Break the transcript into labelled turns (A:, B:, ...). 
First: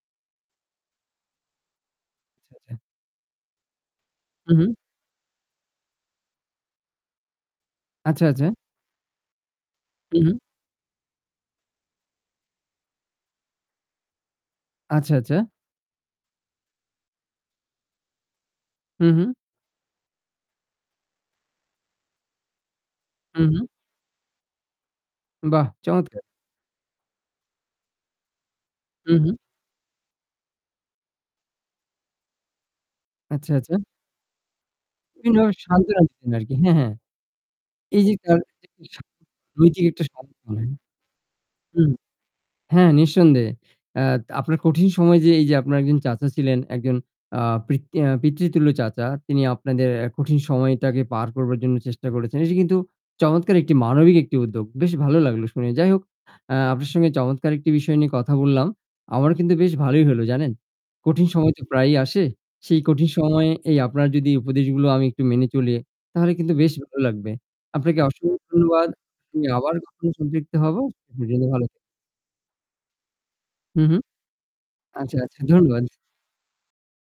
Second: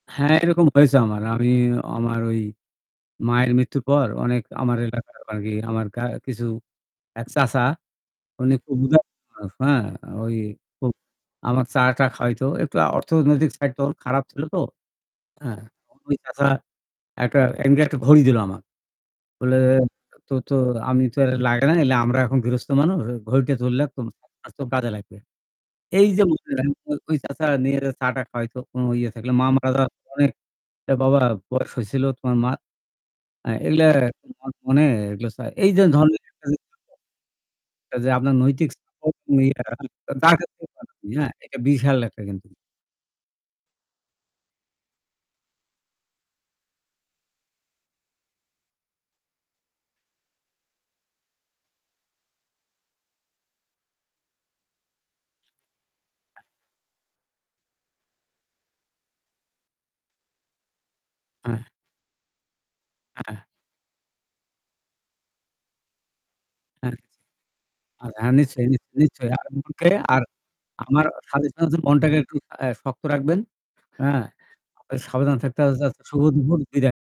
A: হ্যাঁ, এরকম হয়েছে আমার ঐ, আমি আমার ওই
B: [unintelligible]
A: মায়ের মৃত্যুর পর অনেক
B: হু, হু।
A: আমার এলাকার আর কি আমার কিছু এক চাচা
B: আচ্ছা, আচ্ছা।
A: উনি খুব উদার মানুষ,
B: হু,
A: ঐ
B: হু।
A: আমার চা টা খাওয়াইতো একটু অর্থনৈতিক সাইড তখন খারাপ ছিল তো।
B: আচ্ছা, আচ্ছা।
A: হ্যাঁ, ওই চাচা একটা এমনি একটা ঘড়ি দিল আমার।
B: হু, হু।
A: বলে তো, "তো আমি তো লাগে নাইলে আমরা এখন গৃহস্থ মানুষ।
B: হু,
A: ঘড়িটা
B: হু।
A: তুই রাখ, তো কাজে লাগবে।"
B: বাহ!
A: এই
B: চমৎকার।
A: যে ঐ চাচা নিয়ে চাটা খাওয়াইতো, কোন ইয়ে
B: হু, হু।
A: থাকলে মা মারা যাওয়ার অনেক বাবা বয়স হয়েছিল তোমার মা।
B: আচ্ছা, আচ্ছা।
A: এগুলা এগুলো
B: বিভিন্ন
A: এই যে
B: শান্তনা
A: ধর যে,
B: দিতেন আরকি হ্যাঁ, হ্যাঁ। এই যে
A: [unintelligible] আপনার
B: তার
A: নৈতিক
B: যে নৈতিক একটা।
A: হ্যাঁ এটা
B: হম
A: বিশাল একটা কিন্তু।
B: হ্যাঁ নিঃসন্দেহে। আ আপনার কঠিন সময় যে এই যে আপনার একজন চাচা ছিলেন একজন আ পিততুল্য চাচা তিনি আপনাদের কঠিন সময়টাকে পার করবার জন্য চেষ্টা করেছেন। এটা কিন্তু চমৎকার একটি মানবিক একটি উদ্যোগ। বেশ ভালো লাগলো শুনে। যাই হোক আপনার সঙ্গে চমৎকার একটি বিষয় নিয়ে কথা বললাম। আমার কিন্তু বেশ ভালোই হল জানেন। কঠিন সময়
A: হ্যাঁ।
B: তো প্রায়ই আসে। সেই কঠিন
A: হ্যাঁ।
B: সময়ে এই আপনার যদি উপদেশগুলো আমি একটু মেনে চলি তাহলে কিন্তু বেশ
A: হ্যাঁ।
B: ভালো লাগবে। আপনাকে
A: আচ্ছা হ্যাঁ
B: অসংখ্য
A: নিশ্চয়ই,
B: ধন্যবাদ।
A: নিশ্চই, নিশ্চই।
B: আমি আবার কখনো
A: আর
B: সন্তপ্ত হব।
A: আমার suggestion হচ্ছে মনটাকে একটু শক্ত রাখবেন।
B: হু, হু।
A: হ্যাঁ
B: আচ্ছা,
A: সাবধান
B: আচ্ছা,
A: [unintelligible] থাকতে
B: ধন্যবাদ।
A: শুভ দুপুর। বিদায়।